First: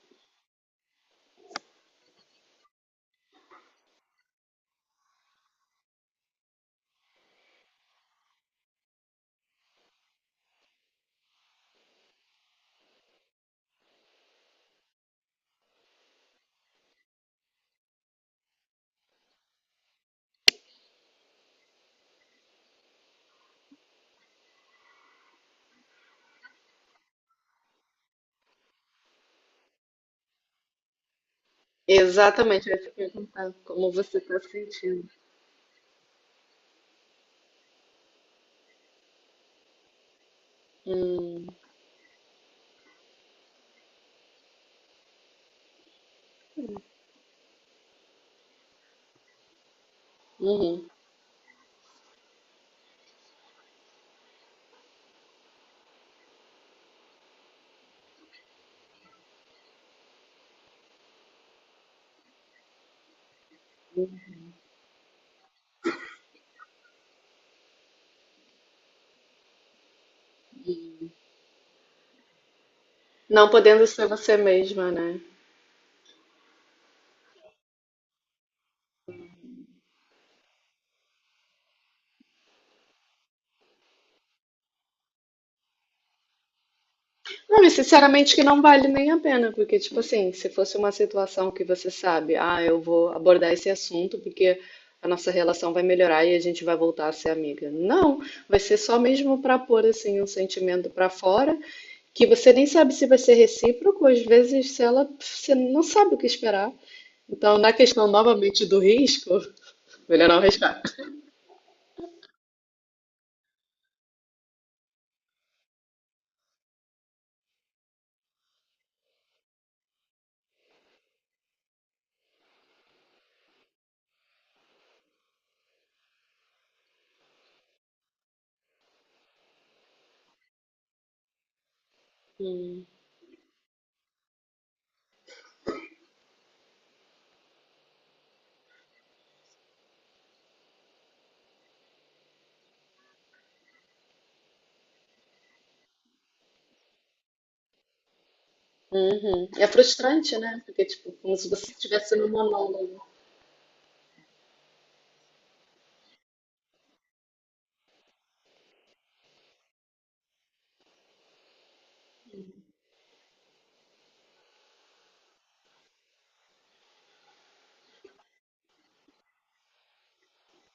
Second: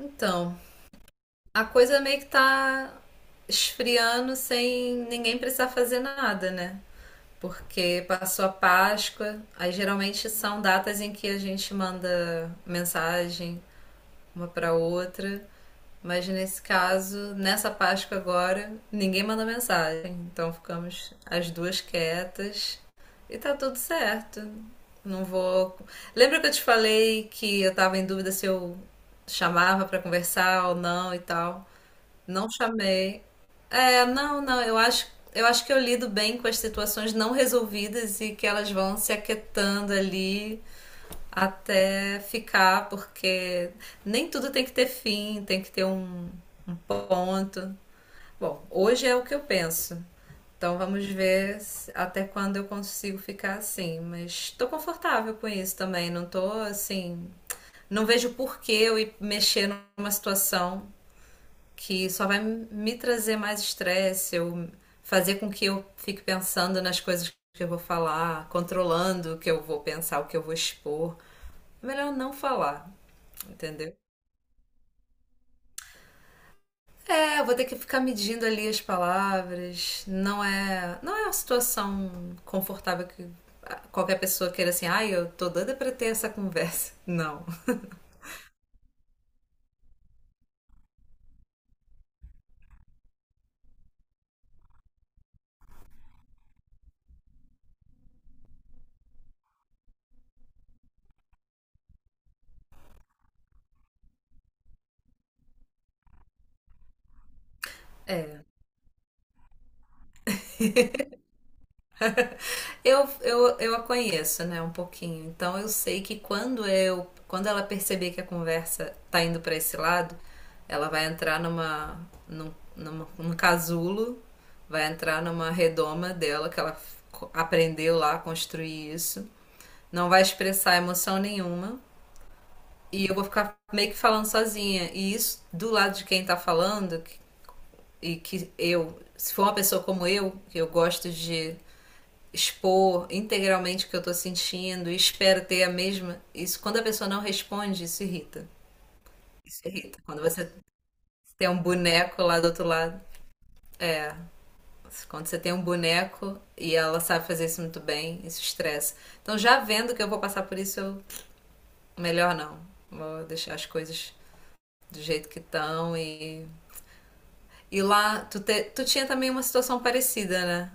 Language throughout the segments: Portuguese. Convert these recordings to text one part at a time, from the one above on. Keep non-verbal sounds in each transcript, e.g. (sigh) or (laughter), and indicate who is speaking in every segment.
Speaker 1: Então, a coisa meio que tá esfriando sem ninguém precisar fazer nada, né? Porque passou a Páscoa, aí geralmente são datas em que a gente manda mensagem uma pra outra, mas nesse caso, nessa Páscoa agora, ninguém manda mensagem, então ficamos as duas quietas e tá tudo certo. Não vou. Lembra que eu te falei que eu tava em dúvida se eu chamava pra conversar ou não e tal? Não
Speaker 2: Exatamente, eu ia te
Speaker 1: chamei.
Speaker 2: perguntar como
Speaker 1: É,
Speaker 2: você está
Speaker 1: não, não, eu acho,
Speaker 2: sentindo.
Speaker 1: eu acho que eu lido bem com as situações não resolvidas e que elas vão se aquietando ali
Speaker 2: Hum,
Speaker 1: até ficar, porque nem tudo tem que ter fim, tem que ter um ponto. Bom, hoje é o que eu penso. Então
Speaker 2: uhum.
Speaker 1: vamos ver até quando eu consigo ficar assim, mas tô confortável com isso também, não tô assim, não vejo por que eu ir mexer numa situação que só vai me trazer mais estresse, eu fazer com que eu fique pensando nas coisas que eu vou falar, controlando o que eu vou pensar, o que eu vou expor. Melhor não falar,
Speaker 2: Não podendo
Speaker 1: entendeu?
Speaker 2: ser você mesma, né?
Speaker 1: É, eu vou ter que ficar medindo ali as palavras. Não é uma situação confortável que qualquer pessoa queira assim, ai, eu tô doida pra ter essa conversa. Não.
Speaker 2: Não, e sinceramente que não vale nem a pena, porque, tipo assim, se fosse uma situação que você sabe, ah, eu vou abordar esse assunto porque a nossa relação vai melhorar e a gente vai voltar a ser amiga. Não, vai ser só mesmo para pôr, assim, um sentimento para fora, que você nem sabe se vai ser recíproco, às vezes, se ela, você não sabe o que esperar. Então, na questão novamente do risco. Melhor não arriscar.
Speaker 1: Eu a conheço, né, um pouquinho. Então eu sei que quando ela perceber que a conversa tá indo para esse lado, ela vai entrar num casulo, vai entrar numa redoma dela que ela aprendeu lá a construir isso. Não vai expressar emoção nenhuma e eu vou ficar meio que falando sozinha. E isso do lado de quem tá e que eu, se for uma pessoa como eu, que eu gosto de expor integralmente o que eu tô sentindo e espero ter a mesma. Isso, quando a pessoa não responde, isso irrita.
Speaker 2: Uhum.
Speaker 1: Isso
Speaker 2: É
Speaker 1: irrita. Quando
Speaker 2: frustrante,
Speaker 1: você
Speaker 2: né? Porque, tipo, como
Speaker 1: tem
Speaker 2: se
Speaker 1: um
Speaker 2: você estivesse
Speaker 1: boneco
Speaker 2: no
Speaker 1: lá do outro
Speaker 2: monólogo.
Speaker 1: lado. É. Quando você tem um boneco e ela sabe fazer isso muito bem, isso estressa. Então, já vendo que eu vou passar por isso, eu... melhor não. Vou deixar as coisas do jeito que estão e. E lá, tu tinha também uma situação parecida, né?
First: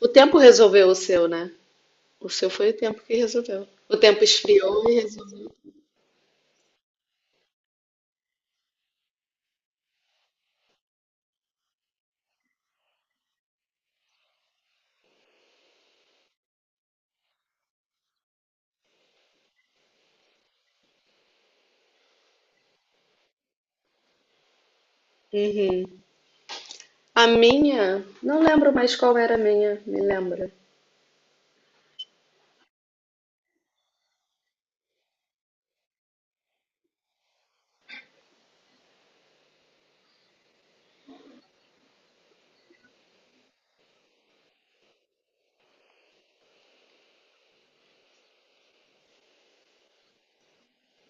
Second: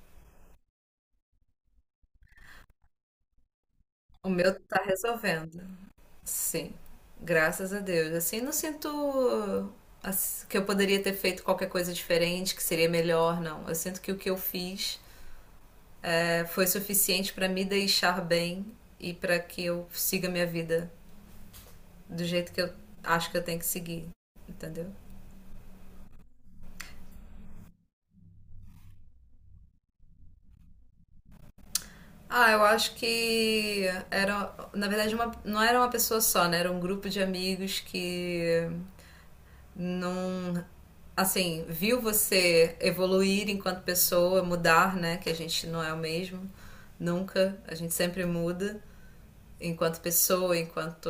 Speaker 2: O tempo resolveu o seu, né? O seu foi o tempo que resolveu. O tempo
Speaker 1: O meu tá
Speaker 2: esfriou e resolveu.
Speaker 1: resolvendo. Sim, graças a Deus. Assim, não sinto que eu poderia ter feito qualquer coisa diferente, que seria melhor, não. Eu sinto que o que eu fiz foi suficiente para me deixar bem e para que eu siga minha vida do jeito que eu acho que eu tenho que seguir, entendeu?
Speaker 2: Uhum. A minha, não lembro mais qual era a minha, me lembra.
Speaker 1: Ah, eu acho que era, na verdade, uma, não era uma pessoa só, né? Era um grupo de amigos que não assim, viu você evoluir enquanto pessoa, mudar, né, que a gente não é o mesmo nunca, a gente sempre muda enquanto pessoa, enquanto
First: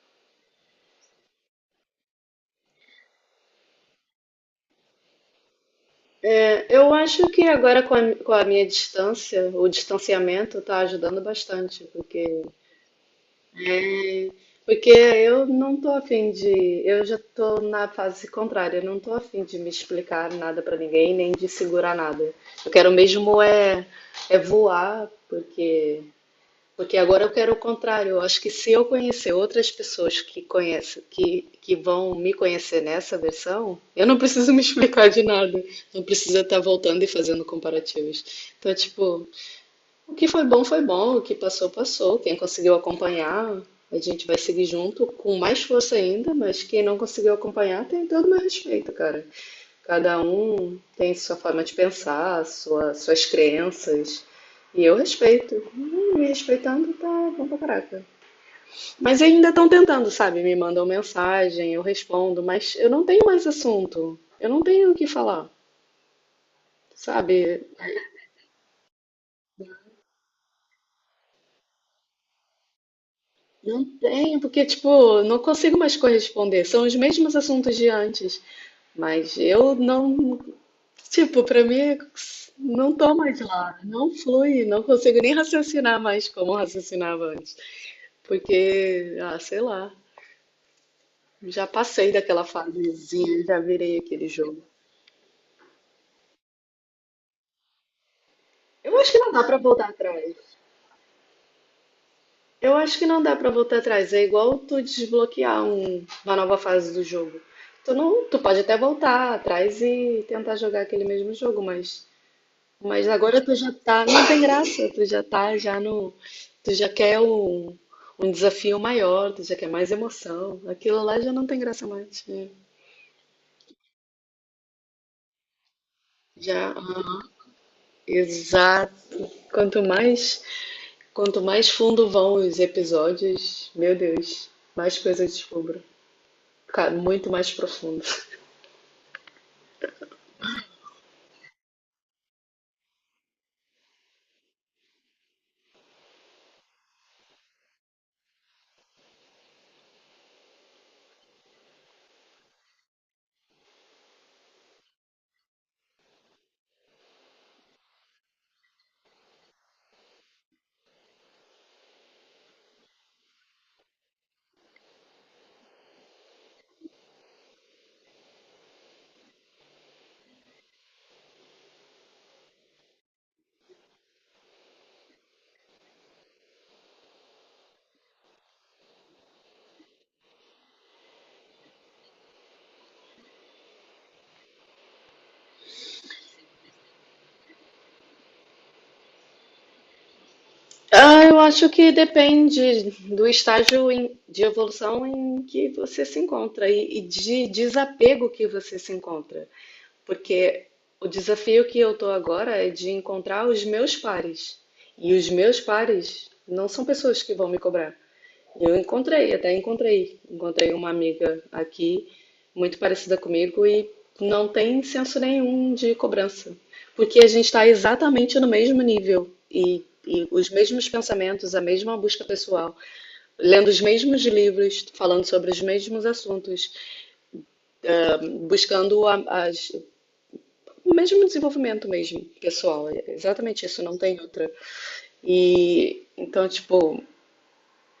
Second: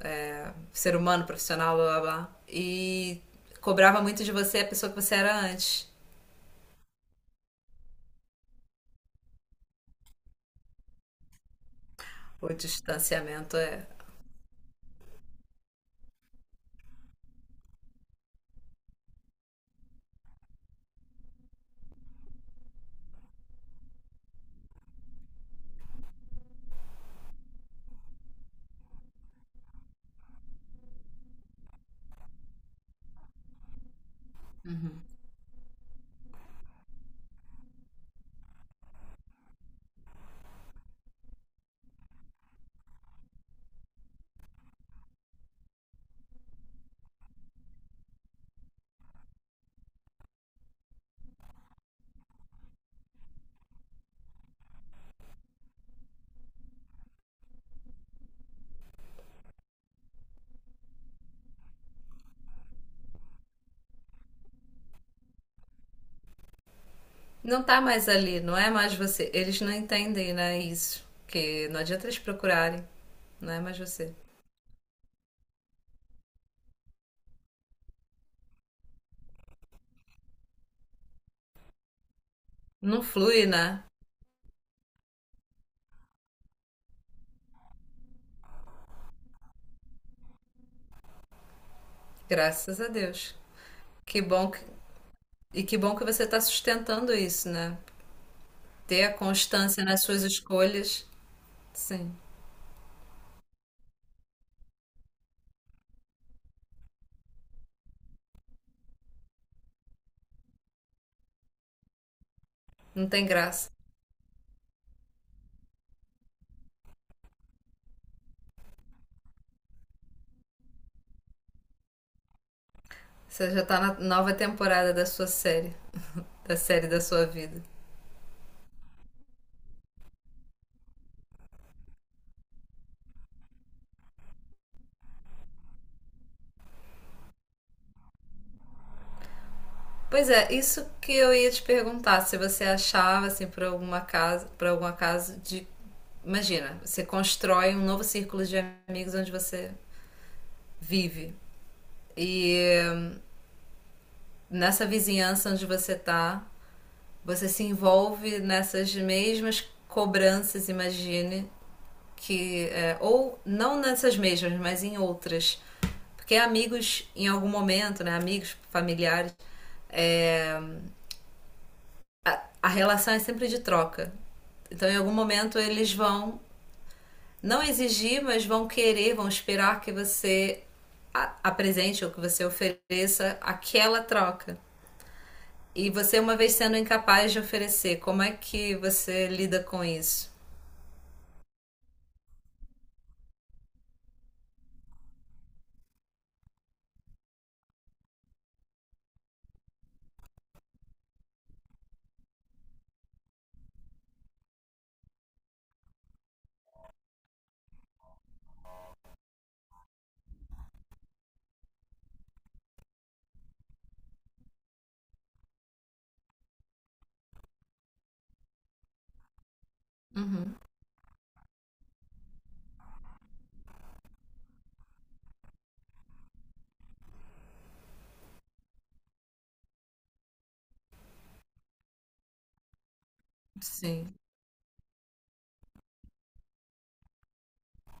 Speaker 1: é, ser humano, profissional, blá blá blá. E cobrava muito de você a pessoa que você era antes.
Speaker 2: É, eu acho que agora com a minha distância, o distanciamento tá ajudando bastante, porque
Speaker 1: O distanciamento é.
Speaker 2: porque eu não tô afim de. Eu já tô na fase contrária, eu não tô afim de me explicar nada pra ninguém, nem de segurar nada. Eu quero mesmo é, é voar, porque. Porque agora eu quero o contrário. Eu acho que se eu conhecer outras pessoas que conhecem, que vão me conhecer nessa versão, eu não preciso me (laughs) explicar de nada. Não precisa estar voltando e fazendo comparativos. Então, tipo, o que foi bom, foi bom. O que passou, passou. Quem conseguiu acompanhar, a gente vai seguir junto com mais força ainda, mas quem não conseguiu acompanhar tem todo o meu respeito, cara. Cada um tem sua forma de pensar, suas crenças. E eu respeito. Me respeitando tá bom pra caraca. Mas ainda estão tentando, sabe? Me mandam mensagem, eu respondo, mas eu não tenho mais assunto. Eu não tenho o que falar,
Speaker 1: Não
Speaker 2: sabe?
Speaker 1: tá mais ali, não é mais você. Eles não entendem, né, isso. Que não adianta eles procurarem. Não é mais
Speaker 2: Não
Speaker 1: você.
Speaker 2: tenho, porque, tipo, não consigo mais corresponder. São os mesmos assuntos de antes. Mas eu não. Tipo, pra mim, não
Speaker 1: Não
Speaker 2: tô mais
Speaker 1: flui,
Speaker 2: lá.
Speaker 1: né?
Speaker 2: Não flui. Não consigo nem raciocinar mais como eu raciocinava antes. Porque, ah, sei lá. Já passei daquela
Speaker 1: Graças a Deus.
Speaker 2: fasezinha, já virei
Speaker 1: Que
Speaker 2: aquele
Speaker 1: bom que
Speaker 2: jogo.
Speaker 1: E que bom que você está sustentando isso, né?
Speaker 2: Eu
Speaker 1: Ter
Speaker 2: acho
Speaker 1: a
Speaker 2: que não dá pra
Speaker 1: constância
Speaker 2: voltar
Speaker 1: nas suas
Speaker 2: atrás.
Speaker 1: escolhas, sim,
Speaker 2: Eu acho que não dá pra voltar atrás. É igual tu desbloquear uma nova fase do jogo. Tu não, tu pode até voltar atrás e tentar jogar aquele mesmo jogo,
Speaker 1: não
Speaker 2: mas
Speaker 1: tem
Speaker 2: agora tu
Speaker 1: graça.
Speaker 2: já tá, não tem graça. Tu já tá já no, tu já quer um, um desafio maior, tu já quer mais emoção. Aquilo lá já não tem graça mais. Né?
Speaker 1: Você já está na nova temporada da sua série, (laughs) da
Speaker 2: Já,
Speaker 1: série da sua vida.
Speaker 2: exato. Quanto mais, quanto mais fundo vão os episódios, meu Deus, mais coisa eu descubro. Cara, muito mais profundo.
Speaker 1: Pois é, isso que eu ia te perguntar, se você achava assim por alguma casa, por algum acaso de imagina, você constrói um novo círculo de amigos onde você vive e nessa vizinhança onde você tá, você se envolve nessas mesmas cobranças, imagine, que é, ou não nessas mesmas, mas em outras, porque amigos em algum momento, né, amigos familiares, é, a relação é sempre de troca. Então, em algum momento eles vão não exigir, mas vão querer, vão esperar que você apresente ou que você ofereça aquela troca. E você, uma vez sendo incapaz de oferecer, como é que você lida com isso?
Speaker 2: Ah, eu acho que depende do estágio de evolução em que você se encontra e de desapego que você se encontra. Porque o desafio que eu estou agora é de encontrar os meus pares. E os meus pares não são pessoas que vão me cobrar. Eu encontrei, até encontrei. Encontrei uma amiga aqui, muito parecida comigo, e não tem senso nenhum de cobrança. Porque a gente está exatamente no mesmo nível e os
Speaker 1: Uhum,
Speaker 2: mesmos pensamentos, a mesma busca pessoal, lendo os mesmos livros, falando sobre os mesmos assuntos, buscando o mesmo desenvolvimento mesmo, pessoal. É exatamente isso, não
Speaker 1: sim,
Speaker 2: tem outra. E então, tipo,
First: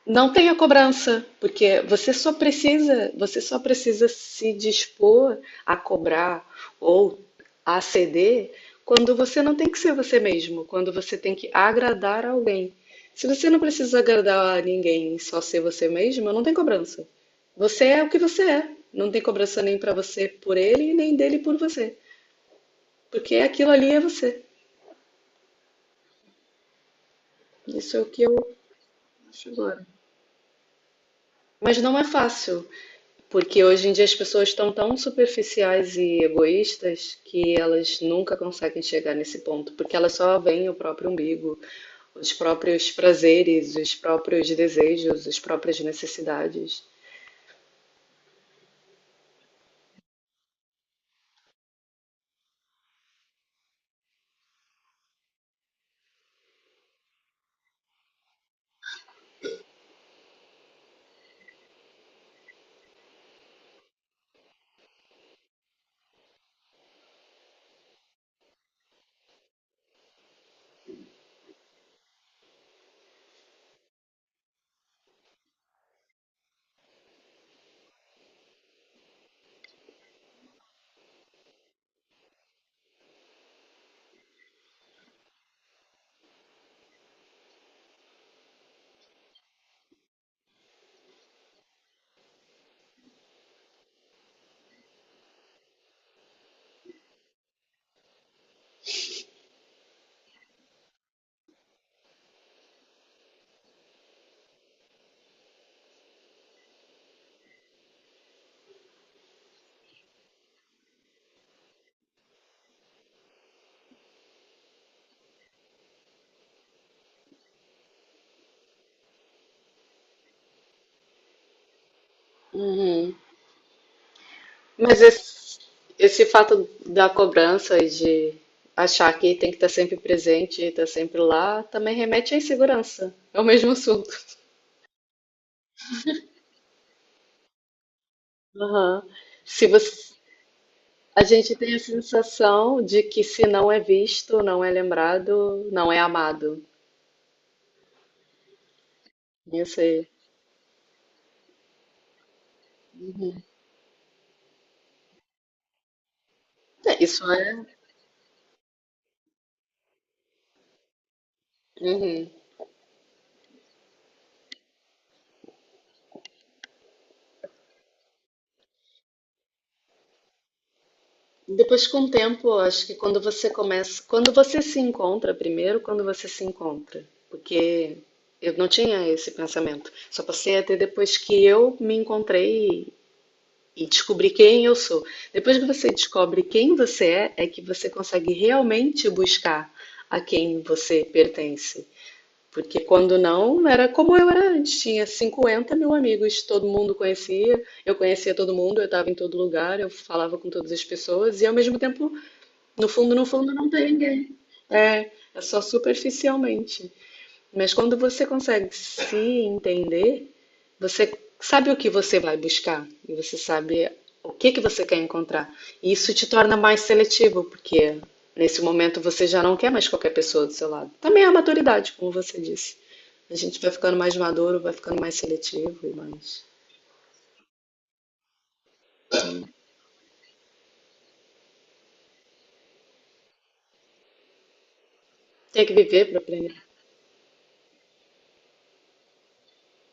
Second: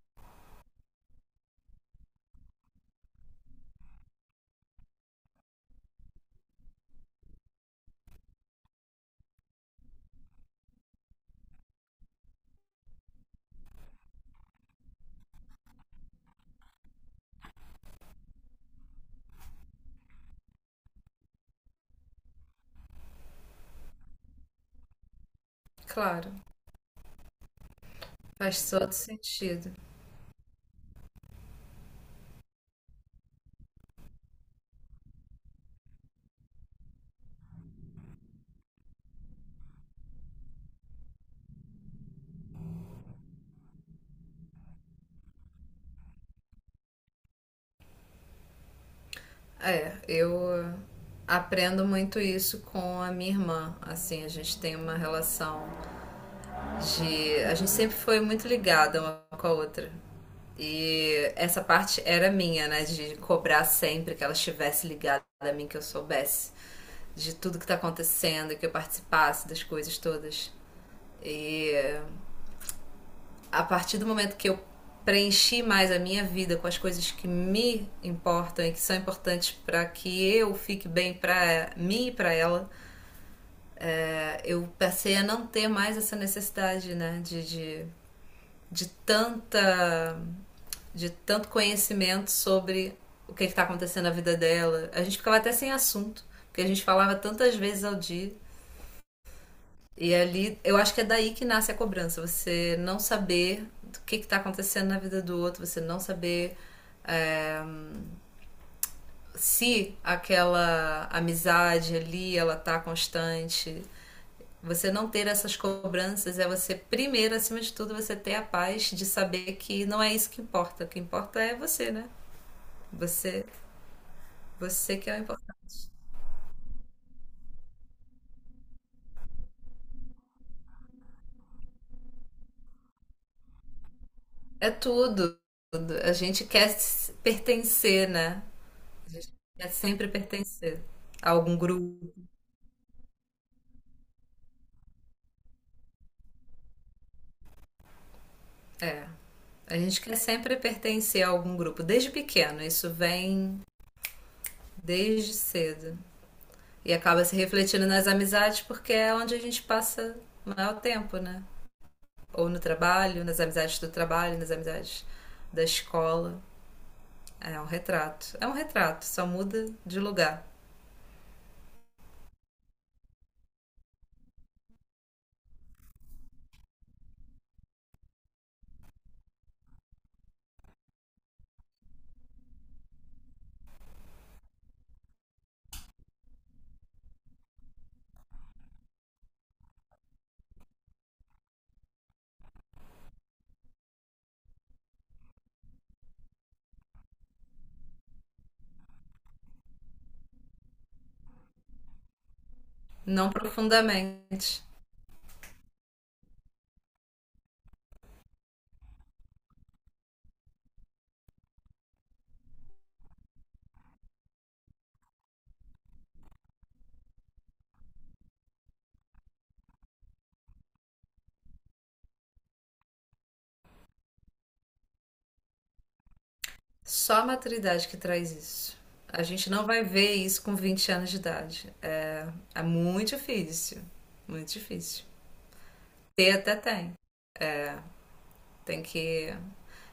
Speaker 2: não tenha cobrança, porque você só precisa se dispor a cobrar ou a ceder quando você não tem que ser você mesmo, quando você tem que agradar alguém. Se você não precisa agradar a ninguém, só ser você mesmo, não tem cobrança. Você é o que você é. Não tem cobrança nem pra você por ele, nem dele por você, porque aquilo ali é você.
Speaker 1: claro.
Speaker 2: Isso é o que eu
Speaker 1: Faz todo
Speaker 2: acho
Speaker 1: sentido.
Speaker 2: agora. Mas não é fácil. Porque hoje em dia as pessoas estão tão superficiais e egoístas que elas nunca conseguem chegar nesse ponto, porque elas só veem o próprio umbigo, os próprios prazeres, os próprios desejos, as próprias necessidades.
Speaker 1: É, eu aprendo muito isso com a minha irmã. Assim, a gente tem uma relação de. A gente sempre foi muito ligada uma com a outra. E essa parte era minha, né? De cobrar sempre que ela estivesse ligada a mim, que eu soubesse de tudo que tá acontecendo, que eu participasse das coisas todas. E a partir do momento que eu preenchi mais a minha vida com as coisas que me importam e que são importantes para que eu fique bem para mim e para ela, eu passei a não ter mais essa necessidade, né, de tanta de tanto conhecimento sobre o que está acontecendo na vida dela. A gente ficava até sem assunto, porque a gente falava tantas vezes ao dia E ali, eu acho que é daí que nasce a cobrança. Você não saber o que está acontecendo na vida do outro, você não saber é, se aquela amizade ali ela tá constante. Você não ter essas cobranças é você, primeiro, acima de tudo, você ter a paz de saber que não é isso que importa. O que importa é você, né?
Speaker 2: Uhum.
Speaker 1: Você, você
Speaker 2: Mas
Speaker 1: que é o importante.
Speaker 2: esse fato da cobrança e de achar que tem que estar sempre presente, estar sempre lá, também remete à insegurança. É o mesmo assunto.
Speaker 1: É tudo. A gente quer pertencer, né?
Speaker 2: Aham.
Speaker 1: A gente
Speaker 2: Se
Speaker 1: quer sempre
Speaker 2: você
Speaker 1: pertencer
Speaker 2: A
Speaker 1: a
Speaker 2: gente
Speaker 1: algum
Speaker 2: tem a
Speaker 1: grupo.
Speaker 2: sensação de que se não é visto, não é lembrado, não é amado.
Speaker 1: A
Speaker 2: Isso
Speaker 1: gente
Speaker 2: aí.
Speaker 1: quer sempre pertencer a algum grupo, desde pequeno, isso vem desde cedo. E
Speaker 2: É, isso
Speaker 1: acaba se
Speaker 2: é.
Speaker 1: refletindo nas amizades porque é onde a gente passa o maior tempo, né?
Speaker 2: Uhum.
Speaker 1: Ou no trabalho, nas amizades do trabalho, nas amizades da escola. É um retrato. É um retrato, só muda de lugar.
Speaker 2: Depois, com o tempo, acho que quando você começa, quando você se encontra primeiro, quando você se encontra, porque eu não tinha esse pensamento. Só passei a ter depois que eu me encontrei e descobri quem eu sou. Depois que você descobre quem você é, é que você consegue realmente buscar a quem você pertence. Porque quando não, era como eu era antes, tinha 50 mil amigos, todo mundo conhecia, eu conhecia todo mundo, eu estava em todo lugar, eu falava com todas as pessoas, e ao mesmo tempo, no
Speaker 1: Não
Speaker 2: fundo, não tem ninguém.
Speaker 1: profundamente.
Speaker 2: É, é só superficialmente. Mas quando você consegue se entender, você sabe o que você vai buscar e você sabe o que que você quer encontrar. E isso te torna mais seletivo, porque nesse momento você já não quer mais qualquer pessoa do seu lado. Também é a maturidade, como você disse. A gente vai ficando mais maduro, vai ficando mais seletivo e mais.
Speaker 1: Só a maturidade que traz isso. A gente não vai ver isso com 20 anos de idade. É, é muito difícil. Muito difícil.
Speaker 2: Tem que viver para
Speaker 1: Ter
Speaker 2: aprender.
Speaker 1: até tem. Tem que.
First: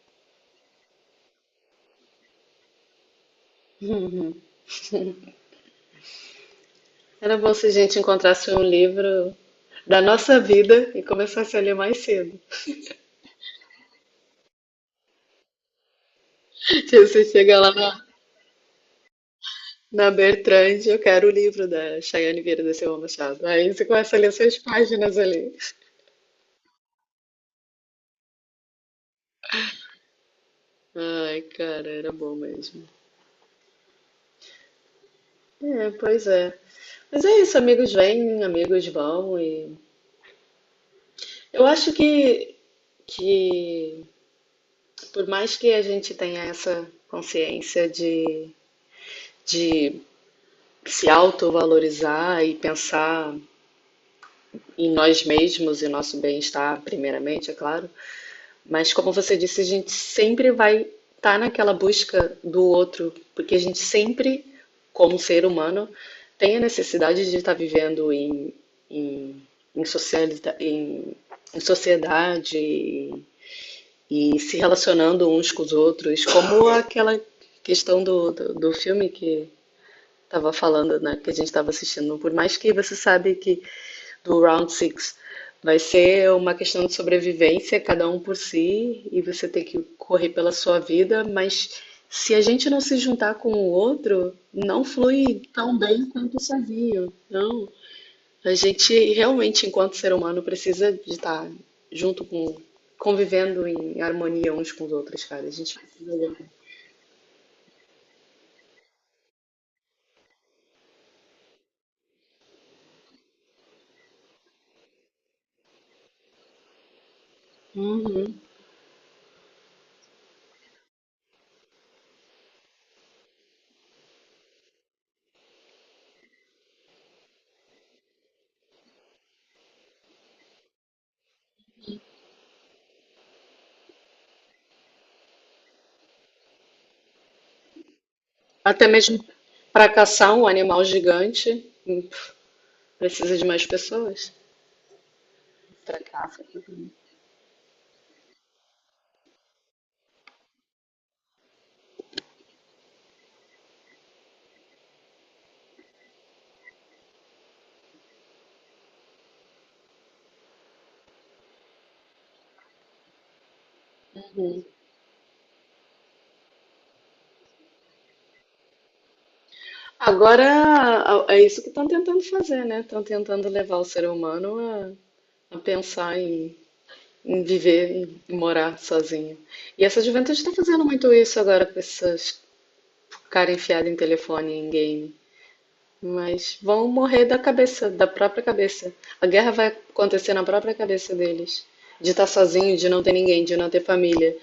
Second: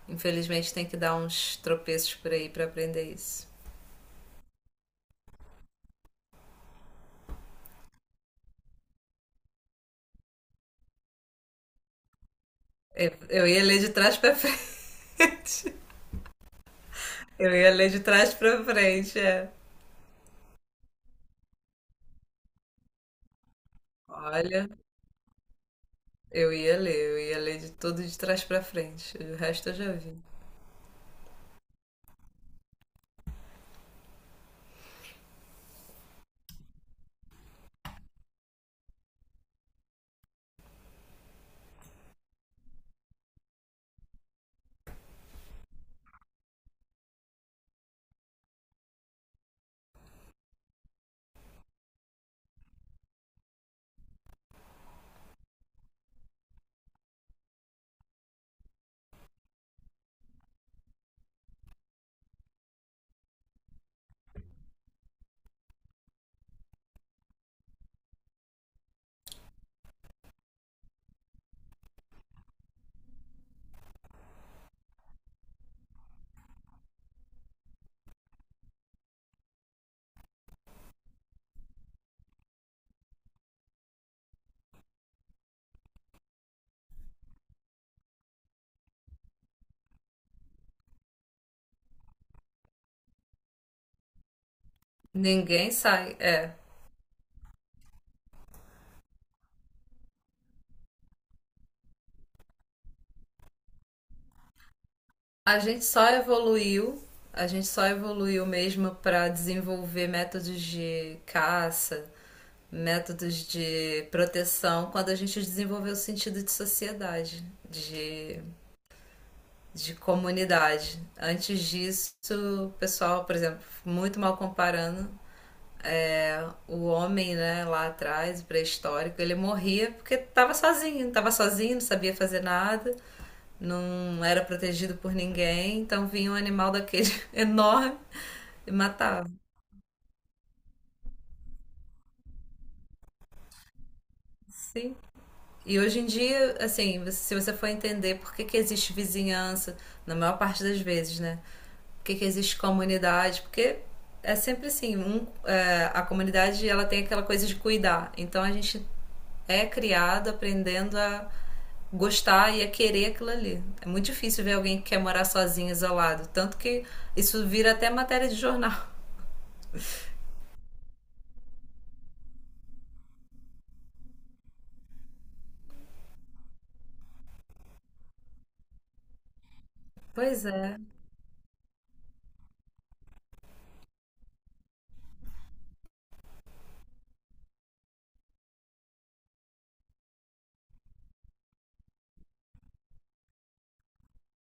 Speaker 1: Infelizmente, tem que dar uns tropeços por aí pra aprender isso.
Speaker 2: (laughs) Era bom se a gente encontrasse um livro da nossa vida e começasse a ler mais cedo.
Speaker 1: Eu ia ler de trás pra frente. (laughs)
Speaker 2: (laughs) Se Você
Speaker 1: Eu
Speaker 2: chega lá
Speaker 1: ia ler de
Speaker 2: na
Speaker 1: trás pra frente, é.
Speaker 2: na Bertrand, eu quero o livro da Chayane Vieira da Silva Machado. Aí você começa a ler suas
Speaker 1: Olha,
Speaker 2: páginas ali.
Speaker 1: eu ia ler de tudo de trás pra frente. O resto eu já vi.
Speaker 2: Ai, cara, era bom mesmo. É, pois é. Mas é isso, amigos vêm, amigos vão e eu acho que por mais que a gente tenha essa consciência de se autovalorizar e pensar em nós mesmos e nosso bem-estar primeiramente, é claro, mas como você disse, a gente sempre vai estar naquela busca do outro, porque a gente sempre, como ser humano, tem a necessidade de estar vivendo em, em, socialita- em- em sociedade e se relacionando uns com os outros, como aquela questão do filme que estava falando, né, que a gente estava assistindo. Por mais que você sabe que do Round Six. Vai ser uma questão de sobrevivência, cada um por si, e você tem que correr pela sua vida, mas se a gente não se juntar com o outro, não flui
Speaker 1: Ninguém
Speaker 2: tão bem
Speaker 1: sai,
Speaker 2: quanto
Speaker 1: é.
Speaker 2: sozinho. Não. A gente realmente, enquanto ser humano, precisa de estar junto com, convivendo em harmonia uns com os outros, cara. A
Speaker 1: A
Speaker 2: gente
Speaker 1: gente só
Speaker 2: precisa.
Speaker 1: evoluiu, a gente só evoluiu mesmo pra desenvolver métodos de caça, métodos de proteção, quando a gente desenvolveu o sentido de sociedade,
Speaker 2: Uhum.
Speaker 1: de de comunidade. Antes disso, o pessoal, por exemplo, muito mal comparando, é, o homem, né, lá atrás, pré-histórico, ele morria porque estava sozinho, não sabia fazer nada, não era protegido por ninguém, então vinha um animal daquele (laughs) enorme e
Speaker 2: Até mesmo
Speaker 1: matava.
Speaker 2: para caçar um animal gigante, precisa de mais pessoas.
Speaker 1: Sim, e
Speaker 2: Pra
Speaker 1: hoje em
Speaker 2: caça.
Speaker 1: dia, assim, se você for entender por que que existe vizinhança, na maior parte das vezes, né? Por que que existe comunidade? Porque é sempre assim, um, é, a comunidade ela tem aquela coisa de cuidar. Então a gente é criado aprendendo a gostar e a querer aquilo ali. É muito difícil ver alguém que quer morar sozinho, isolado. Tanto que isso vira até matéria de jornal.
Speaker 2: Agora, é isso que estão tentando fazer, né? Estão tentando levar o ser humano a pensar em viver e morar sozinho. E essa juventude
Speaker 1: Pois
Speaker 2: está
Speaker 1: é,
Speaker 2: fazendo muito isso agora com essas cara enfiada em telefone, em game. Mas vão morrer da cabeça, da própria cabeça. A guerra vai acontecer na própria cabeça deles. De estar sozinho, de não ter ninguém, de não ter família.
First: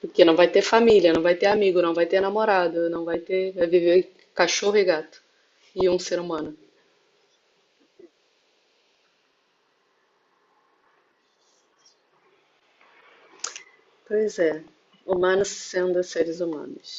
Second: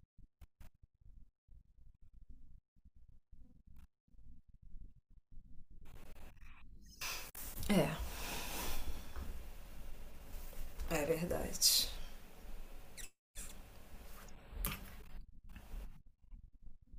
Speaker 2: Porque não vai ter família, não vai ter amigo, não vai ter namorado, não vai ter. Vai viver cachorro e gato. E um ser humano.
Speaker 1: é, é verdade.
Speaker 2: Pois é, humanos sendo seres humanos.